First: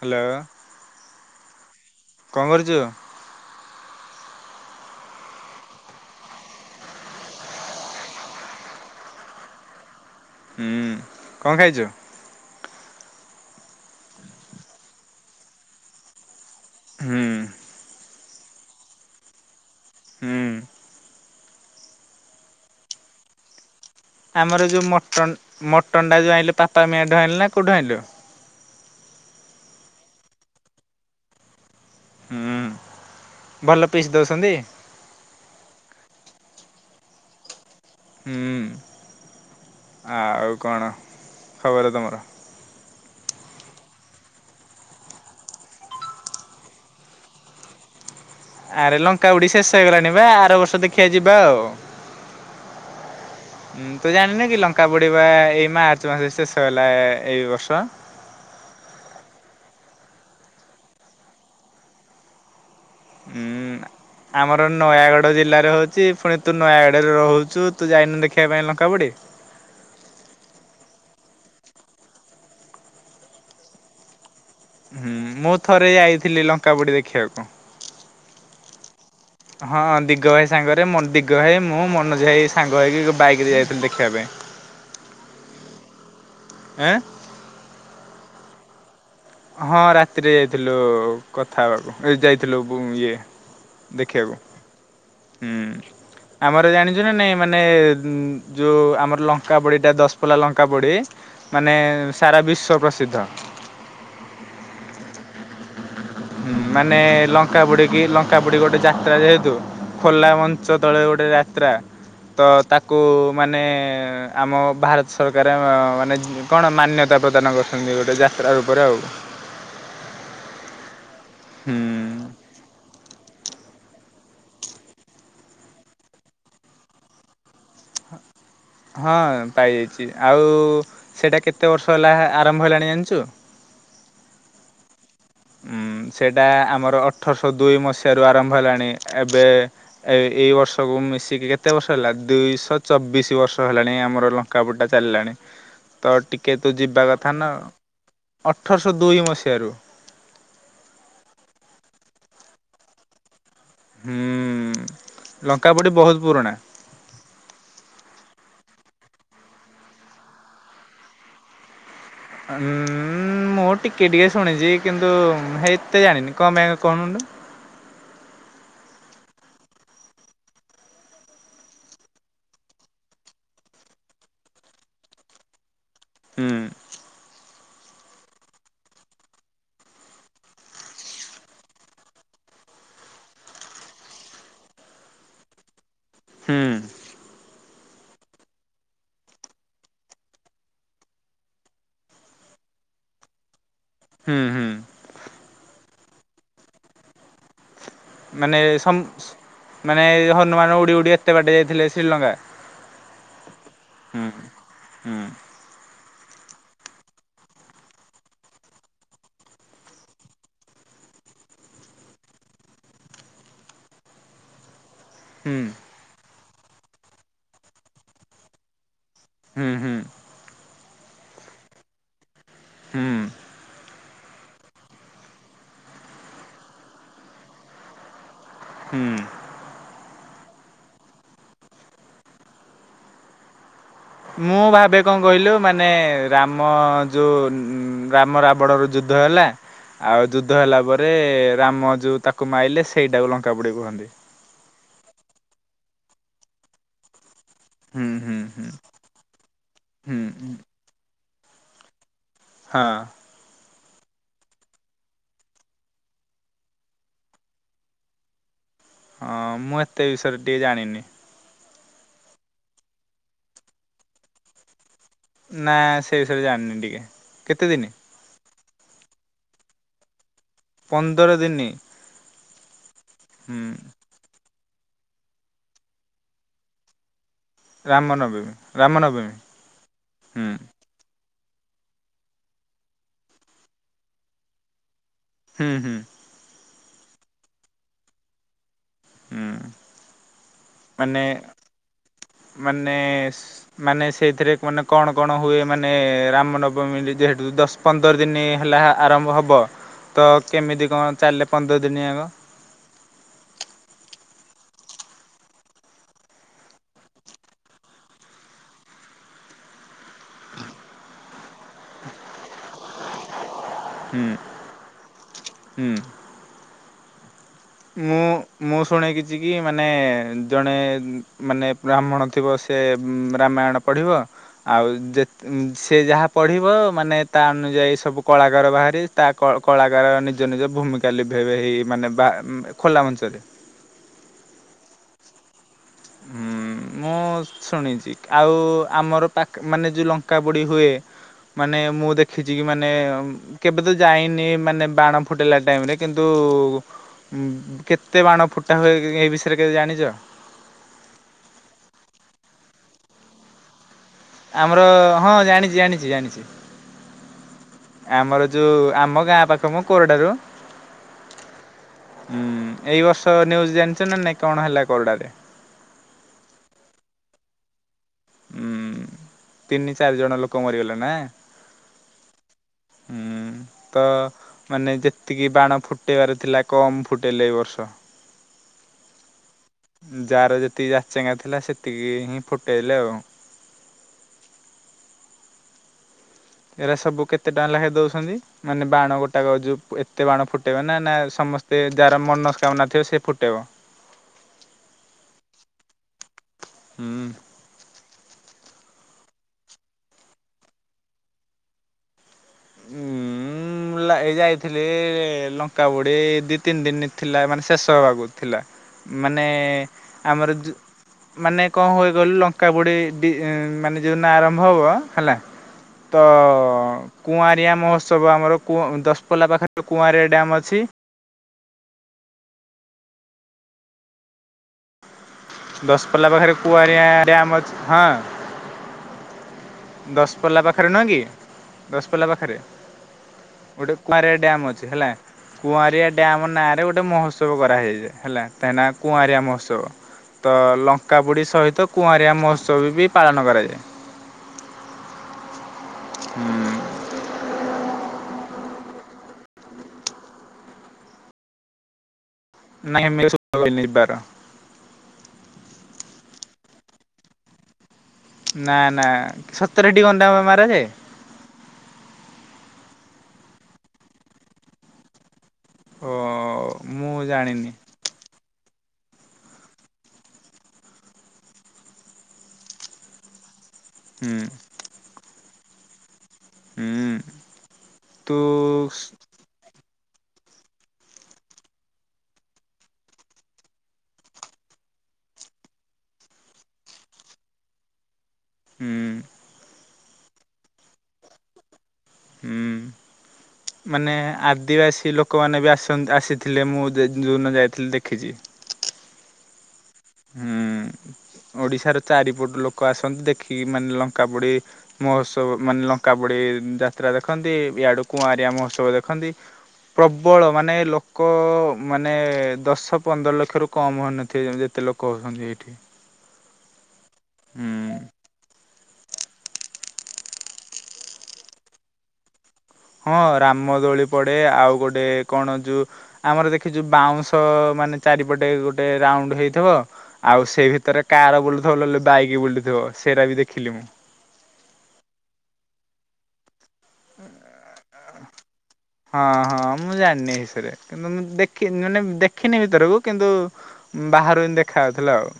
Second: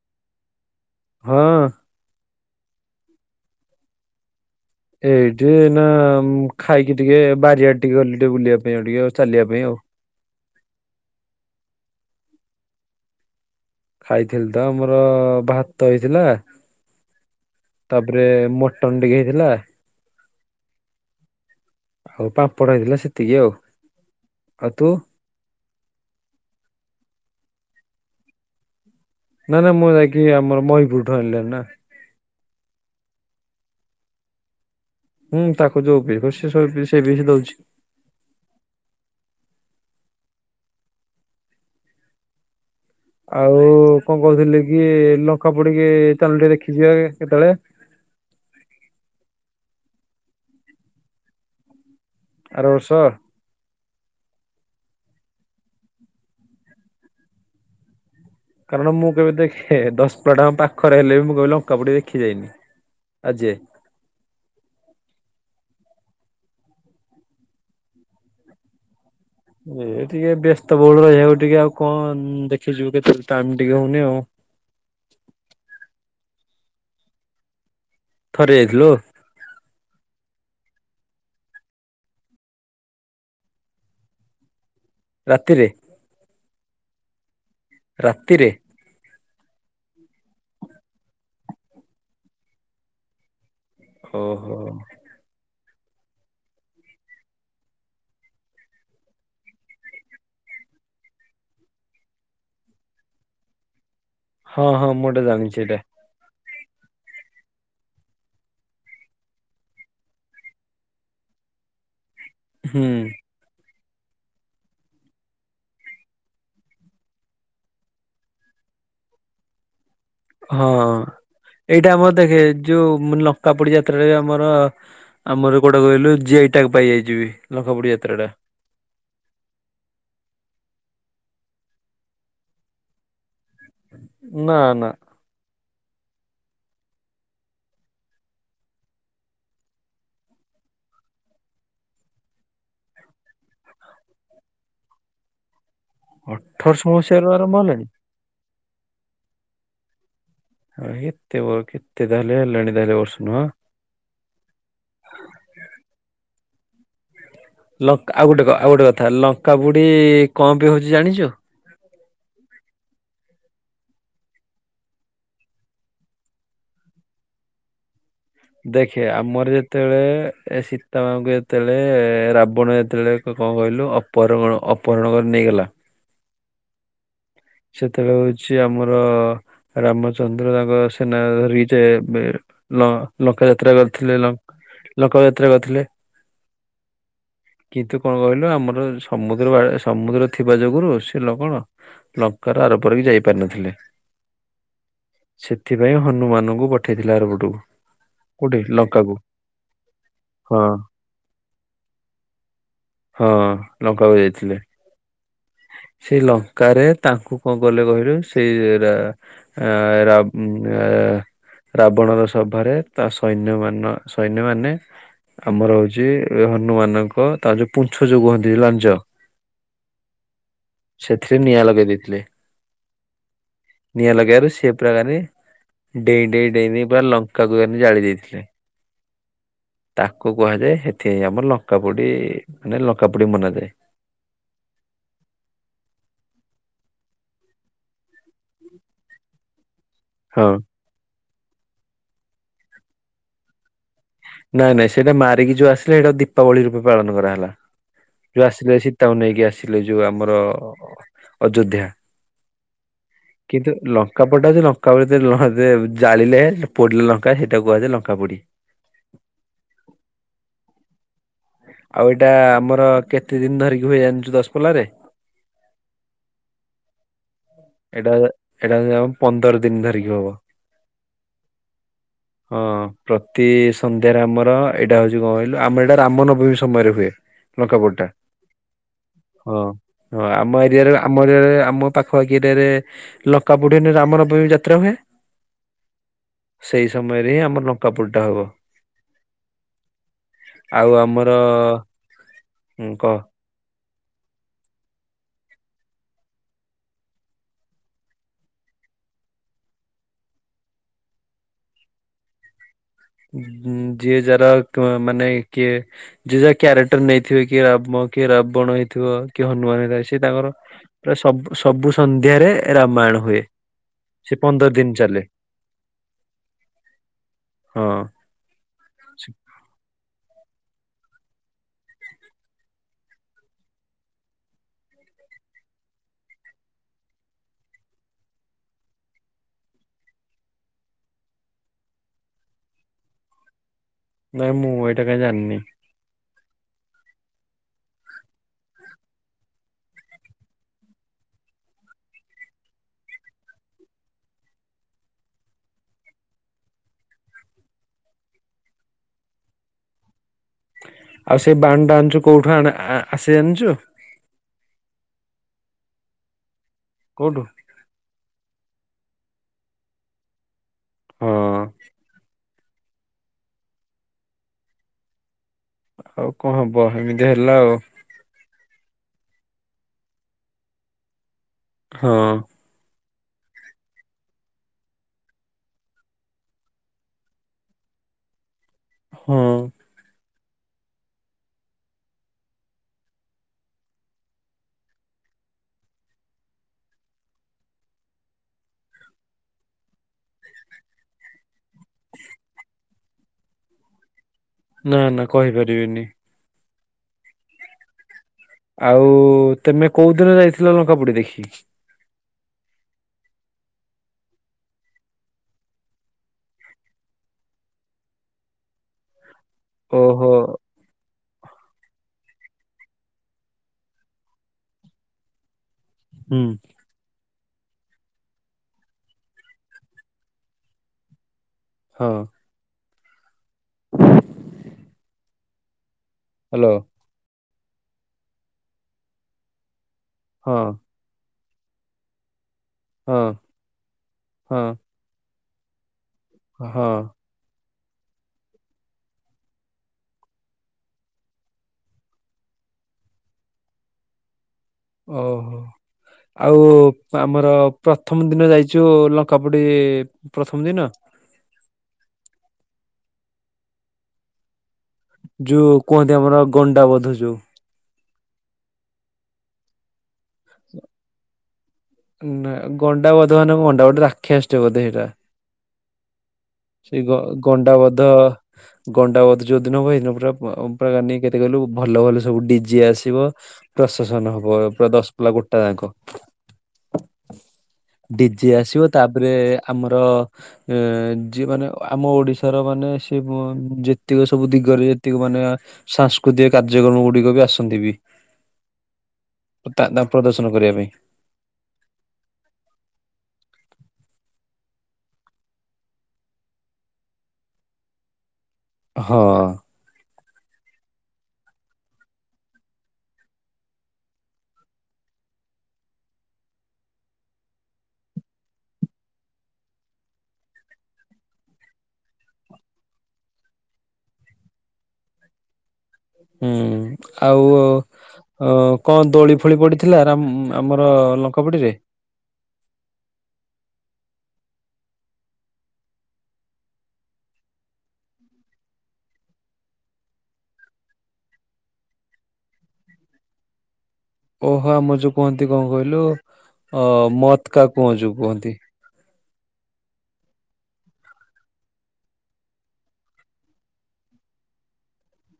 Hello. ହଁ। କଣ କରୁଛୁ? ଏଇଠି ନା ଖାଇକି ଟିକେ ବାରିଆଡେ ଟିକେ ଗଲେ ଟିକେ ବୁଲିବା ପାଇଁ ଆଉ ଟିକେ ଆଉ ଚାଲିବା ପାଇଁ ଆଉ। ହୁଁ କଣ ଖାଇଛୁ? ଖାଇଥିଲି ତ ଆମର ଭାତ ହେଇଥିଲା ହୁଁ। ତାପରେ ମଟନ ଟିକେ ହେଇଥିଲା। ହୁଁ। ଆଉ ପାମ୍ପଡ ହେଇଥିଲା ସେତିକି ଆଉ। ଆମର ଆଉ ଯୋଉ ତୁ ମଟନ୍ ମଟନ୍ ଟା ଯୋଉ ଆଣିଲୁ ପାପା ମିଆଁ ଠାଉ ଆଣିଲୁ ନା କଉଠୁ ଆଇଲୁ? ନା ନାଁ ମୁଁ ଯାଇକି ଆମର ମହିଁ ପୁରଠୁ ଆଣିଲଣି ନା। ହୁଁ ଭଲ ପିସ୍ ଦଉଛନ୍ତି। ହୁଁ ତାକୁ ଯୋଉ ବି ସେ ବିଷ ଦଉଛି। ହ ଆଉ କଣ ଖବର ତମର? ଆଉ କଣ କହୁଥିଲି କି, ଲଙ୍କା ପଡିକି ଚାଲୁନୁ ଟିଏ ଦେଖି ଯିବା କେତେଳେ ଆରେ ଲଙ୍କା ଉଡି ଶେଷ ହେଇଗଲାଣି ବା, ଆର ବର୍ଷ ଦେଖିବା ଯିବା ଆଉ। ଆର ଅର୍ଷ? ଉଁ ତୁ ଜାଣିନୁ କି ଲଙ୍କା ପୋଡିବା ଏଇ ମାର୍ଚ୍ଚ ମାସରେ ଶେଷ ହେଲା ଏଇ ବର୍ଷ। କାରଣ ମୁଁ କେବେ ଦେଖେ, ଦଶ ପେଡ ପାଖରେ ହେଲେ ବି ମୁଁ କେବେ ବି ଲଙ୍କା ପୋଡି ଦେଖି ଯାଇନି। ଆଜେ ଉଁ ଆମର ନୟାଗଡ ଜିଲ୍ଲାରେ ହୋଉଚି, ପୁଣି ତୁ ନୟାଗଡରେ ରୋହୁଚୁ ତୁ ଯାଇନୁ ଦେଖିବା ପାଇଁ ଲଙ୍କା ପୋଡ଼ି? ଏ ଠୀକେ ବ୍ୟସ୍ତ ବହୁଳ ରହିବାକୁ ଟିକେ ଆଉ କନ୍ ଦେଖିଯିବୁ [unintelligible] ଟାଇମ୍ ଟିକେ ହଉନି ଆଉ। ହୁଁ ମୁଁ ଥରେ ଆଇଥିଲି ଲଙ୍କା ପୁଡି ଦେଖିବାକୁ। ଥରେ ଯାଇଥିଲୁ? ହଁ ଦିଗ ଭାଇ ସାଙ୍ଗରେ ମନ୍ ଦିଗ ଭାଇ ମୁଁ ମନୋଜ ଭାଇ ସାଙ୍ଗ ହେଇକି ବାଇକ ରେ ଯାଇଥିଲି ଦେଖିବା ପାଇଁ। ରାତିରେ ଆଁ ରାତିରେ ହଁ ରାତିରେ ଯାଇଥିଲୁ କଥା ହବାକୁ ଏଇ ଯାଇଥିଲୁ ଇଏ ଦେଖିବାକୁ ଓହୋ। ହୁଁ ଆମର ଜାଣିଜୁ ନା ନାଇଁ ମାନେ ଯୋଉ ଆମର ଲଙ୍କା ପଡିଟା ଦଶ ପଲା ଲଙ୍କା ପୋଡି ମାନେ, ସାରା ବିଶ୍ଵ ପ୍ରସିଦ୍ଧ। ହଁ ହଁ ମୁଁ ଏଟା ଜାଣିଚି ଏଇଟା। ହୁଁ ମାନେ ଲଙ୍କା ବୁଡ଼ିକି, ଲଙ୍କା ପୁଡ଼ି ଗୋଟେ ଯାତ୍ରା ଯେହେତୁ ଖୋଲା ମଞ୍ଚ ତଳେ ଗୋଟେ ଯାତ୍ରା, ତ ହୁଁ ତାକୁ ମାନେ, ଆମ ଭାରତ ସରକାର ଆ ମାନେ କଣ ମାନ୍ୟତା ପ୍ରଦାନ କରି ସଙ୍ଗୀ ଗୋଟେ ଯାତ୍ରା ଉପରେ ଆଉ। ହଁ ହୁଁ ଏଇଟା ଆମ ଦେଖେ, ଯୋଉ ଲଙ୍କା ପୋଡ଼ି ଯାତ୍ରାରେ ଆମର ଆମର କୋଉଟା କହିଲୁ ଯେ ଏଇଟାକୁ ପାଇଯାଇ ଯିବି ଲଙ୍କା ପୋଡି ଯାତ୍ରା ଟା। ହଁ ପାଇଯାଇଚି। ଆଉ ସେଟା କେତେ ବର୍ଷ ହେଲା ଆରମ୍ଭ ହେଲାଣି ଜାଣିଚୁ? ନା ନା। ଇମ୍ ସେଟା ଆମର ଅଠରଶ ଦୁଇ ମସିହାରୁ ଆରମ୍ଭ ହେଲାଣି, ଏବେ ଏଇ ଏ ବର୍ଷକୁ ମିଶିକି କେତେ ବର୍ଷ ହେଲା? ଦୁଇଶ ଚବିଶି ବର୍ଷ ହେଲାଣି ଆମର ଲଙ୍କାପୁଟା ଚାଲିଲାଣି। ତ ଟିକେ ତୁ ଅଠରଶହ ଯିବା ମସିହାରୁ କଥା ନା, ଆରମ୍ଭ ହେଲାଣି ଅଠରଶ ଦୁଇ ମସିହାରୁ। ହଁ ଏତେ ବ କେତେ ତାହାଲେ ହେଲାଣି ତାଲେ ବର୍ଷ ନୁଅଁ। ହୁଁ ଲଙ୍କା ପୋଡି ବହୁତ ପୁରୁଣା। ଲଙ୍କ୍ ଆଉ ଗୋଟେ କ ଆଉ ଗୋଟେ କଥା, ଲଙ୍କା ବୁଡି କଁ ପାଇଁ ହଉଚି ଜାଣିଚୁ? ଉୁଁମ୍ ମୁଁ ଟିକେ ଟିକେ ଶୁଣିଜି କିନ୍ତୁ ହେତେ ଜାଣିନି। କଣ ପାଇଁ କଣନୁ? ଦେଖେ ଆମର ଯେତେବେଳେ, ଏ ସୀତାମାଙ୍କୁ ଯେତେବେଳେ ରାବଣ ଯେତେବେଳେ କଣ କହିଲୁ? ଅପରଣ ଅପହରଣ କରି ନେଇଗଲା ହୁଁ ସେତେବେଳେ ହୋଉଚି ଆମର ରାମଚନ୍ଦ୍ର ତାଙ୍କ ସେନା ଧରିକି ଯେ ବେ ଲ ଲଙ୍କା ଯାତ୍ରା କରିଥିଲେ, ଲଙ୍କ ଯାତ୍ରା କରିଥିଲେ। ହୁଁ କିନ୍ତୁ କଣ କହିଲୁ, ଆମର ସମୁଦ୍ର ବା ସମୁଦ୍ର ଥିବା ଯୋଗୁରୁ ସେ ଲବଣ ଲ କାର ଆର ପାରିକି ଯାଇପାରିିନଥିଲେ। ହୁଁ ହୁଁ ସେଥିପାଇଁ ହନୁମାନଙ୍କୁ ପଠେଇଥିଲେ ଆର ପଟକୁ। ମାନେ ସମ୍ ମାନେ ହଁ ହନୁମାନ ଉଡି ଉଡି ଏତେ ବାଟ ଯାଇଥିଲେ ଶ୍ରୀଲଙ୍କା? ହଁ ଲଙ୍କା କୁ ହୁଁ ଯାଇଥିଲେ। ହୁଁ। [inaudible] ସେଇ ଲଙ୍କାରେ, ତାଙ୍କୁ କଣ କଲେ କହିଲୁ, ସେଇ ରା ଆ ରାବ୍ ଏ ରାବଣ ର ସଭାରେ ତା ସୈନ୍ୟ ମାନ ସୈନ୍ୟ ମାନେ ଆମର ହୁଁ ହୋଉଛି ହନୁମାନଙ୍କ ତା ଯୋଉ ପୁଞ୍ଛ ଯୋଉ କୁହନ୍ତି ଲାଞ୍ଜ ହୁଁ ହୁଁ। ସେଥିରେ ନିଆଁ ଲଗେଇ ଦେଇଥିଲେ। ହୁଁ। ନିଆଁ ଲଗେଇବାରୁ ସିଏ ପୁରା ଗାର ଡେଇଁ ଡେଇଁ ଡେଇଁ ପୁରା ଲଙ୍କାକୁ ମାନେ ଜାଳି ଦେଇଥିଲେ। ହୁଁ। ତାକୁ କୁହାଯାଏ, ହେଥିପାଇଁ ଆମର ଲଙ୍କାପୁଡି ମାନେ ଲଙ୍କାପୁଡି ମନାନ୍ତି। ମୁଁ ଭାବେ କଣ କହିଲୁ ମାନେ ରାମ ଯୋଉ ରାମ ରାବଣ ର ଯୁଦ୍ଧ ହେଲା ଆଉ ହଁ ଯୁଦ୍ଧ ହେଲା ପରେ ରାମ ଯୋଉ ତାକୁ ମାଇଲେ ସେଇଟାକୁ ଲଙ୍କା ପୋଡ଼ି କୁହନ୍ତି। ନାଇଁ ନାଇଁ ସେଇଟା ମାରିକି ଯୋଉ ଆସିଲେ ସେଇଟାକୁ ଦୀପାବଳି ରୂପେ ପାଳନ କରଗଲା। ହୁଁ ହୁଁ ଯୋଉ ହୁଁ ଆସିଲେ ସୀତାକୁ ନେଇକି ଆସିଲେ ଯୋଉ ହୁଁ ଆମର ହୁଁ ଅଯୋଧ୍ୟା। ହଁ। [inaudible] କିନ୍ତୁ ଲଙ୍କା ପୋଡ଼ି ଟାଣ ଅଉଛି ଲଙ୍କା ଜାଳିଲେ ପଡିଲେ ଲଙ୍କା ସେଇଟା କୁହାଯା ଲଙ୍କା ପୋଡି [unintelligible] ହଁ ମୁଁ ଏତେ ବିଷୟରେ ଟିକେ ଜାଣିନି। ଆଉ ଏଇଟା ଆମର କେତେ ଦିନ ଧରିକି ହୁଏ ଜାଣିଛୁ ଦଶପଲାରେ? ନା? ସେଇ ବିଷୟରେ ଜାଣିନି ଟିକେ, କେତେ ଦିନ? ଏଇଟା ଏଇଟା ଆମର ହେଉଛି ପନ୍ଦର ଦିନ ଧରିକି ହବ। ପନ୍ଦର ଦିନି ହଁ ପ୍ରତି ହୁଁ ଏବଂ ଏରେ ଆମର ଏଇଟା ହଉଛି କଣ କହିଲୁ ଆମର ଏଇଟା ରାମ ନବମୀ ସମୟରେ ହୁଏ। ଲଙ୍କାପୋଡିଟା ରାମନବମୀ ରାମନବମୀ ହଁ ହୁଁ ଆମ ଏରିଆରେ ଆମ ଏରିଆରେ ଆମ ପାଖାପାଖି ଏରିଆରେ ଲଙ୍କାପୁଡ଼ି ରାମନବମୀ ଯାତ୍ରା ହୁଏ। ହୁଁ ହୁଁ। ସେଇ ସମୟରେ ହିଁ ଆମର ଲଙ୍କା ପୁଡିଟା ହବ ଆଉ ମାନେ ଆମର ହୁଁ ମାନେ କହ ମାନେ ସେଇଥିରେ ମାନେ କଣ କଣ ହୁଏ ମାନେ ରାମନବମୀ ଯେହେତୁ ଦଶ ପନ୍ଦର ଦିନ ହେଲା ଆରମ୍ଭ ହବ ତ କେମିତି କଣ ଚାଲେ ପନ୍ଦର ଦିନ ଆ ଯିଏ ଯାର ମାନେ କିଏ ଯିଏ ଯାହା କ୍ୟାରେକ୍ଟର୍ ନେଇଥିବେ କି ରାମ କି ରାବଣ ହେଇଥିବ କି ହନୁମାନ ହେଇ ସେ ତାଙ୍କର ସବୁ ସବୁ ସନ୍ଧ୍ୟାରେ ରାମାୟଣ ହୁଏ ହୁଁ ସେ ପନ୍ଦର ଦିନ ଚାଲେ। ହୁଁ। ହଁ। ମୁଁ ମୁଁ ଶୁଣେ କିିଛି କି ମାନେ ଜଣେ ମାନେ ବ୍ରାହ୍ମଣ ଥିବ ସେ ରାମାୟଣ ପଢିବ। ଆଉ ଯେ ସେ ଯାହା ପଢ଼ିବ ମାନେ ତା ଅନୁଯାୟୀ ସବୁ କଳାକାର ବାହାରିବେ। ତା କଳାକାର ନିଜ ନିଜ ଭୂମିକା ଲିଭେଇବେ ହେଇ ମାନେ ବା ଖୋଲା ମଞ୍ଚରେ ନାଇଁ ମୁଁ ଏଇଟା କାଇଁ ଯାଣିନି। ଉଁ ହୁଁ। ମୁଁ ଶୁଣିଛି ଆଉ ଆମର ପାଖ ମାନେ ଯୋଉ ଲଙ୍କା ପୋଡି ହୁଏ ମାନେ ମୁଁ ଦେଖିଛି କି ମାନେ କେବେ ତ ଯାଇନି ମାନେ ବାଣ ଫୁଟେଇଲାା ଟାଇମ ରେ କିନ୍ତୁ କେତେ ବାଣ ଫୁଟା ହୁଏ ଏ ବିଷୟରେ କେବେ ଜାଣିଚ? ଆଉ ସେ ବାଣ ଟା ଆଣିଛୁ କୋଉଠୁ ଆସେ ଯାଣିଛୁ? ଆମର ହଁ ଜାଣିଛି ଜାଣିଛି ଜାଣିଛି। କୋଉଠୁ ଆମର ଯୋଉଁ ଆମ ଗାଁ ପାଖ ମ କୋରଡାରୁ। ହଁ। ହୁଁ ଏଇ ବର୍ଷ ନ୍ୟୁୟୁଜ୍ ଜାଣିଛ ନା ନାଇଁ କଣ ହେଲା କୋଡାରେ। ଆଉ କଣ ହବ ଏମିତି ହେଲା ଆଉ। ଉଁ ତିନି ଚାରି ଜଣ ଲୋକ ମରିଗଲେ ନା ହଁ। ହୁଁ। ତ ମାନେ ଯେତିକି ବାଣ ଫୁଟେଇବାର ଥିଲା କମ୍ ଫୁଟେଇଲେ ଏଇ ବର୍ଷ। [inaudible] ହଁ। ଯାର ଯେତିକି ଜାଚେଙ୍ଗା ଥିଲା ସେତିକି ହିଁ ଫୁଟେଇଲେ ଆଉ। ଏଇରା ସବୁ କେତେ ଟଙ୍କା ଲେଖାଏ ଦୋଉଛନ୍ତି? ମାନେ ବାଣ ଗୋଟା କ ଯୋ ଏତେ ବାଣ ଫୁଟେଇବା ନା ନା ସମସ୍ତେ ଯାହାର ମନସ୍କାମନା ଥିବ ସେ ଫୁଟେଇବ। [inaudible] ନାଁ ନାଁ କହିପାରିବିନି। ହୁଁ। ଆଉ ତମେ କୋଉ ଦିନ ଯାଇଥିଲ ଲଙ୍କା ପୋଡି ଦେଖି? ହୁଁ। ଏ ଯାଇଥିଲି ଲଙ୍କା ପୋଡି ଦି ତିନି ଦିନ ଥିଲା ମାନେ ଶେଷ ହବାକୁ ଥିଲା। ମାନେ ଓହୋ ଆମର ଯୋ ମାନେ କଅ ହୁଏ କହିଲୁ ଲଙ୍କା ପୁଡ଼ି ମାନେ ଯେଉଁଦନ ଆରମ୍ଭ ହେବ ହେଲା। [unintelligible] ତ ହୁଁ କୁଆଁରିଆ ମହୋତ୍ସବ ଆମର ଦଶ୍ ପଳା ପାଖରେ କୁଆଁରିଆ ଡ୍ୟାମ୍ ଅଛି। ହଁ। [inaudible] ଦଶ ପଲା ପାଖରେ ହ୍ୟାଲୋ କୁଆରିଆ ଡାମ୍ ଅଛି, ହଁ। ହଁ ଦଶପଲା ପାଖରେ ନୁହେଁ କି ଦଶପଲା ପାଖରେ। ହଁ ଗୋଟେ କୁଆଁରଆ ହଁ। ଡ୍ୟମ୍ ଅଛି ହେଲା କୁଆଁରଆ ଡ୍ୟମ୍ ନାଁରେ ହଁ ଗୋଟେ ମହତ୍ ଉତ୍ସବ କରାହେଇଯାଏ ହେଲା କାହିକନା କୁଆଁରଆ ମହୋତ୍ସବ। ତ ଲଙ୍କାବୁଡ଼ି ସହିତ କୁଆଁରିଆ ମହୋତ୍ସବ ବି ପାଳନ କରାଯାଏ। ଓହୋ ଆଉ ଆମର ପ୍ରଥମ ଦିନ ଯାଇଛୁ ଲଙ୍କା ପୁଡି ପ୍ରଥମ ଦିନ। ନାଇଁ [inaudible] ଯୋଉଁ କୁହନ୍ତି ଆମର ଗଣ୍ଡାବଧ ଯୋଉଁ। ନା ନା ସତରେ ହେଟି ଗନ୍ଦା ମରା ଯାଏ। ନା ଗଣ୍ଡା ବୋଧ ମାନେ ଗଣ୍ଡା ଗୋଟେ ରାକ୍ଷସ ବୋଧେ ସେଇଟା। ହଁ ଅଁ-ଅ ସେଇ ଗ ଗଣ୍ଡାବଧ। ଗଣ୍ଡାବତ ଯୋଉଁ ଦିନ ହୁଏ ସେ ଦିନ ପୁରା ପୁରା କେତେ କିଲୁ ଭଲ ଭଲ ସବୁ ଡିଜେ ଆସିବ। ପ୍ରଶାସନ ହୁଁ ହବ ପୁରା ଦଶ ପିଲା ଗୋଟା ଯାକ। ହୁଁ। ତୁ ଡିଜି ଆସିବ ତାପରେ ଆମର ଯିଏ ମାନେ ଆମ ଓଡ଼ିଶାର ମାନେ ସେ ଯେତିକ ସବୁ ଦିଗରେ ଯେତିକି ମାନେ। ସାଂସ୍କୃତିକ କାର୍ଯ୍ୟକ୍ରମ ଗୁଡିକ ବି ଆସନ୍ତି ବି ହୁଁ। ତା ନା ପ୍ରଦର୍ଶନ କରିବା ପାଇଁ। ହୁଁ। ମାନେ ଆଦିବାସୀ ଲୋକମାନେ ବି ଆସନ୍ତି। ଆସିଥିଲେ ମୁଁ ଯେଉଁଦିନ ଯାଇଥିଲି ଦେଖିଛି। ହଁ। ହୁଁ, ଓଡିଶାର ଚାରିପଟୁ ଲୋକ ଆସନ୍ତି ଦେଖିକି ମାନେ ଲଙ୍କା ପୋଡ଼ି- ମହୋତ୍ସବ ମାନେ ଲଙ୍କା ପୋଡ଼ି ଯାତ୍ରା ଦେଖନ୍ତି ଇଆଡୁ କୁଆଁରିଆ ମହୋତ୍ସବ ଦେଖନ୍ତି। ପ୍ରବଳ ମାନେ ଲୋକ ମାନେ, ଦଶ ପନ୍ଦର ଲକ୍ଷରୁ କମ୍ ହୋଇନଥିବେ ଯେତେ ଲୋକ। ହେଉଛନ୍ତି ଏଇଠି ହୁଁ ଆଉ ହୁଁ। ଅ- କଣ, ଦୋଳି ଫୋଳି ପଡ଼ିଥିଲା ଆମର ଲଙ୍କାପୋଡିରେ ହଁ ରାମ ଦୋଳି ପଡେ, ଆଉ ଗୋଟେ କଣ ଯୋଉ, ଆମର ଦେଖିଛୁ ବାଉଁଶ ମାନେ ଚାରିପଟେ ଗୋଟେ ରାଉଣ୍ଡ ହେଇଥିବ। ଆଉ ସେଇ ଭିତରେ କାର ବୁଲୁଥିବ। ବାଇକ ବୁଲୁଥିବ ସେଇଟା ବି ଦେଖିଲି ମୁଁ, ଓହୋ! ଆମ ଯୋଉ କୁହନ୍ତି କଣ କହିଲୁ ମତ କା କୁଆ ଯୋଉ କୁହନ୍ତି। ହଁ ହଁ ମୁଁ ଜାଣିନି ଏ ବିଷୟରେ, କିନ୍ତୁ ମୁଁ ଦେଖିନି ଯୋଉ ଦେଖିନି ଭିତରକୁ କିନ୍ତୁ। ବାହାରୁ ଦେଖା ଯାଉଥିଲା ଆଉ।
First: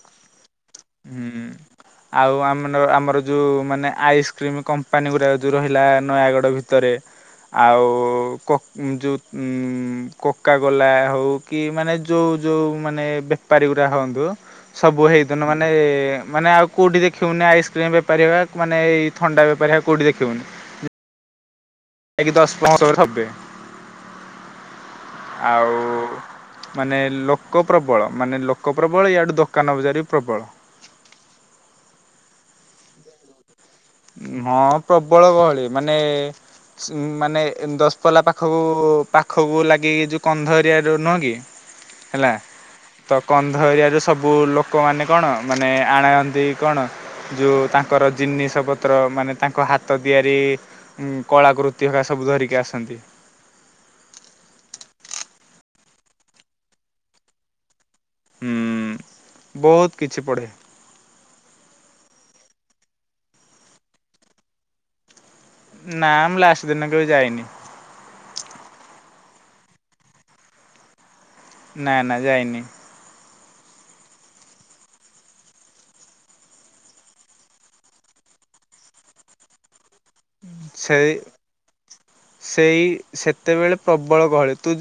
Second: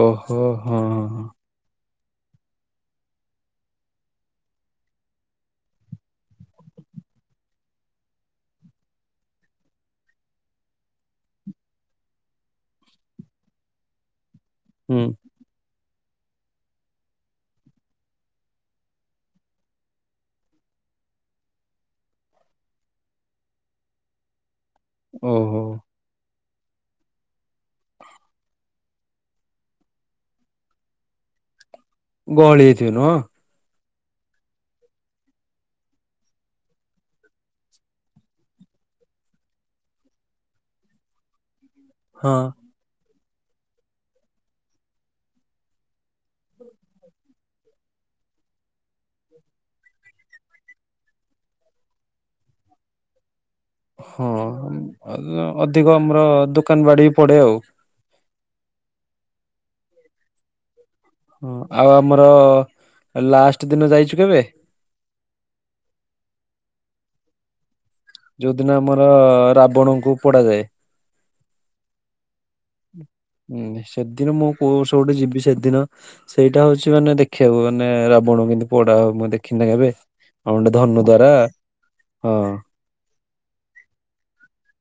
ଓହୋ! ହୋ ହୁଁ। ଆଉ ଆମ ଆମର ଯେଉଁ ମାନେ ଆଇସ୍କ୍ରିମ୍ କମ୍ପାନୀ ଗୁଡ଼ାକ ଯେଉଁ ରହିଲା ନୟାଗଡ଼ ଭିତରେ। ଆଉ ଯେଉଁକୋକା କୋଲା ହେଉ କି? ମାନେ ଯୋଉ ଯୋଉ ମାନେ ବେପାରୀ ଗୁଡା ହୁଅନ୍ତୁ ହୁଁ ସବୁ ହେଇଠି ତେଣୁ ମାନେ, ମାନେ ଆଉ କେଉଁଠି ଦେଖିବୁନି ଆଇସ୍କ୍ରିମ୍ ବେପାରୀ ହେ ଉ ମାନେ ଏଇ ଥଣ୍ଡା ବେପାରୀ ହେ କେଉଁଠି ଦେଖିବୁନି। ଆ ଦଶ ପନ୍ଦ ବ ଭବେ [inaudible] ଓହୋ ଆଉ! ମାନେ ଲୋକ ପ୍ରବଳ ମାନେ ଲୋକ ପ୍ରବଳ, ୟାଡୁ ଦୋକାନ ବଜାର ବି ପ୍ରବଳ। [inaudible] ହଁ ପ୍ରବଳ ଗହଳି ମାନେ। ଉ ମାନେ ଦଶପଲା ପାଖକୁ, ପାଖକୁ ଲାଗିକି ଯୋଉ କନ୍ଧ ଏରିଆ ର ନୁହଁ କି? ହେଲା ହଁ। ତ କନ୍ଧ ଏରିଆରେ ସବୁ ଲୋକମାନେ କଣ ମାନେ ଆଣନ୍ତି ଦେଇ କଣ ଯୋଉ ତାଙ୍କର ଜିନିଷ ପତ୍ର। ଜିନିଷପତ୍ର ମାନେ ତାଙ୍କ ହାତ ତିଆରି, କଳାକୃତି ହେରିକା ସବୁ ଧରିକି ଆସନ୍ତି। ହଁ ଅଧିକ ଆମର ଦୋକାନ ବାଡ଼ି ପଡ଼େ ଆଉ? ହଁ, ବହୁତ କିଛି ପଢ଼େ। ହଁ।? ଆଉ ଆମର ଲାଷ୍ଟ ଦିନ ଯାଇଛୁ କେବେ ନା ମୁଁ ଲାଷ୍ଟ ଦିନ କେବେ। ଯାଇନି ଯୋଉଦିନ ଆମର ରାବଣଙ୍କୁ ପୋଡା ଯାଏ। ନା ନା ଯାଇନି। ହୁଁ ସେଦିନ ମୁଁ କୋଷ ଗୋଟେ ଯିବି ସେଦିନ ସେଇଟା ହଉଛି ମାନେ ଦେଖିବାକୁ। ମାନେ ରାବଣ କେମିତି ପୋଡା ହବ ମୁଁ ଦେଖିନି ନା କେବେ। ଆଉ ଗୋଟେ ଧନୁ ସେଇ ଦ୍ଵାରା ହଁ। ସେଇ ସେତେବେଳେ ପ୍ରବଳ ଗହଳି। ତୁ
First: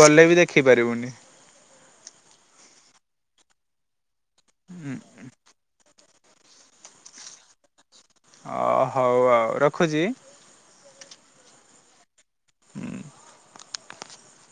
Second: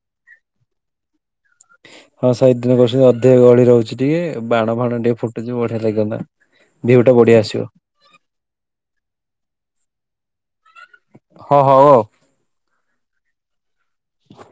ଗଲେ ବି ଦେଖିପାରିବୁନି। ହଁ ସେ ଦିନ କରୁଛନ୍ତି ଅଧିକ ଗହଳି ରହୁଛି ଟିକେ, ବାଣ ଫାଣ ଟିକେ ଫୁଟ୍ଟି ଚି ବଢିଆ ଲାଗେନ୍ତାନା। ଭିୟୁ ଟା ବଢିଆ ଆସିବ। ଅ ହଉ ଆଉ ରଖୁଛି। ହ, ହଉ, ଆଉ। ହୁଁ ହ